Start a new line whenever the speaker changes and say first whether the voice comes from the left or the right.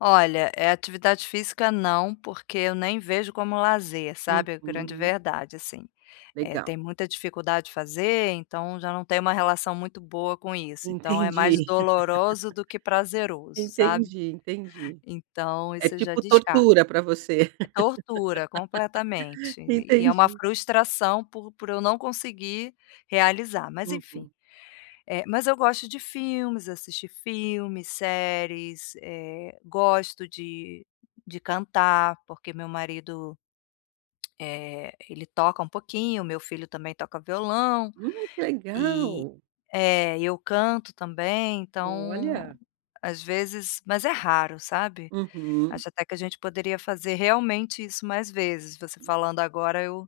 left: Olha, eh, atividade física não, porque eu nem vejo como lazer, sabe, a grande
right: Uhum.
left: verdade, assim. Eh,
right: Legal.
left: tem muita dificuldade de fazer, então, já não tem uma relação muito boa com isso, então é mais
right: Entendi,
left: doloroso do que prazeroso, sabe.
right: entendi, entendi.
left: Então,
right: É
left: isso eu já
right: tipo
left: descarto.
right: "tortura" pra você.
left: É tortura, completamente, e é uma
right: Entendi.
left: frustração por por eu não conseguir realizar, mas enfim.
right: Uhum.
left: Eh, mas eu gosto de filmes, assistir filmes, séries, eh, gosto de de cantar, porque meu marido, eh, ele toca um pouquinho, meu filho também toca violão,
right: Hum, que
left: eh
right: legal!
left: é, e eu canto também então,
right: Olha.
left: às vezes mas é raro, sabe.
right: Uhum.
left: Acho até que a gente poderia fazer, realmente, isso mais vezes, você falando agora eu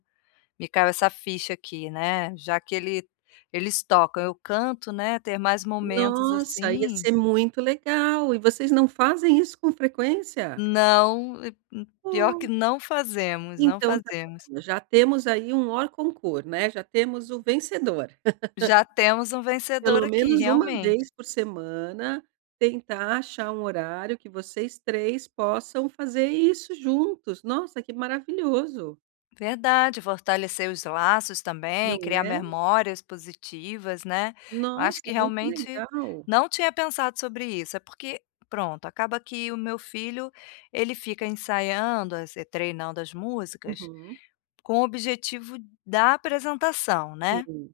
left: me caiu essa ficha aqui, né, já que ele eles tocam, eu canto, né, ter mais momentos
right: Nossa, ia
left: assim
right: ser muito legal. E vocês não fazem isso com frequência?
left: Não, eh eh, pior que
right: Nossa.
left: não fazemos, não
right: Então está
left: fazemos.
right: bom, já temos aí um hors concours, né, já temos o vencedor.
left: Já temos um vencedor
right: Pelo
left: aqui,
right: menos 1
left: realmente.
right: vez por semana, tentar achar um horário que vocês 3 possam fazer isso juntos, nossa, que maravilhoso.
left: Verdade, fortalecer os laços também,
right: Não
left: criar
right: é.
left: memórias positivas, né. Eu acho
right: Nossa,
left: que,
right: muito
left: realmente,
right: legal.
left: não tinha pensado sobre isso, é porque pronto, acaba que o meu filho, ele fica ensaiando, es eh, treinando as músicas,
right: Uhum.
left: com o objetivo da apresentação. né.
right: Sim.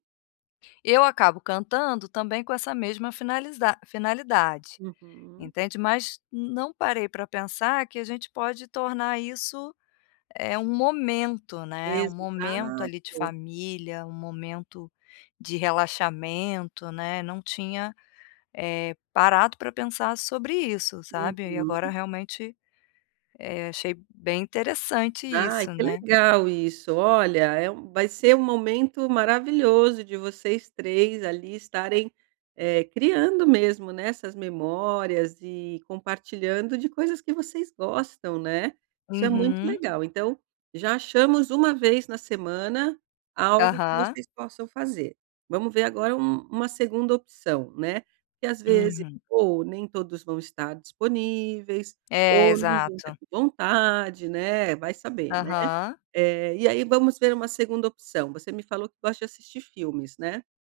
left: Eu acabo cantando, também, com essa mesma finalisdade finalidade,
right: Uhum.
left: entende. Mas, não parei pra pensar que a gente pode tornar isso, eh, um momento, né. Um momento ali de
right: Exato.
left: família, um momento de relaxamento, né, não tinha, eh, parado pra pensar sobre isso, sabe. Aí agora,
right: Uhum.
left: realmente, eh, achei bem interessante
right: Ai,
left: isso,
right: que
left: né.
right: legal isso, olha, é um vai ser um momento maravilhoso de vocês 3 ali estarem, eh, criando mesmo, né, essas memórias e compartilhando de coisas que vocês gostam, né. Isso é muito
left: Uhum.
right: legal, então, já achamos 1 vez na semana algo que
left: Aham.
right: vocês possam fazer. Vamos ver agora um uma segunda opção, né? Porque às vezes
left: Uhum.
right: ou nem todos vão estar disponíveis,
left: Eh,
right: ou não vão estar
left: exato.
right: com vontade, né, vai saber, né.
left: Aham.
right: Eh, e aí vamos ver uma segunda opção, você me falou que gosta de assistir filmes, né.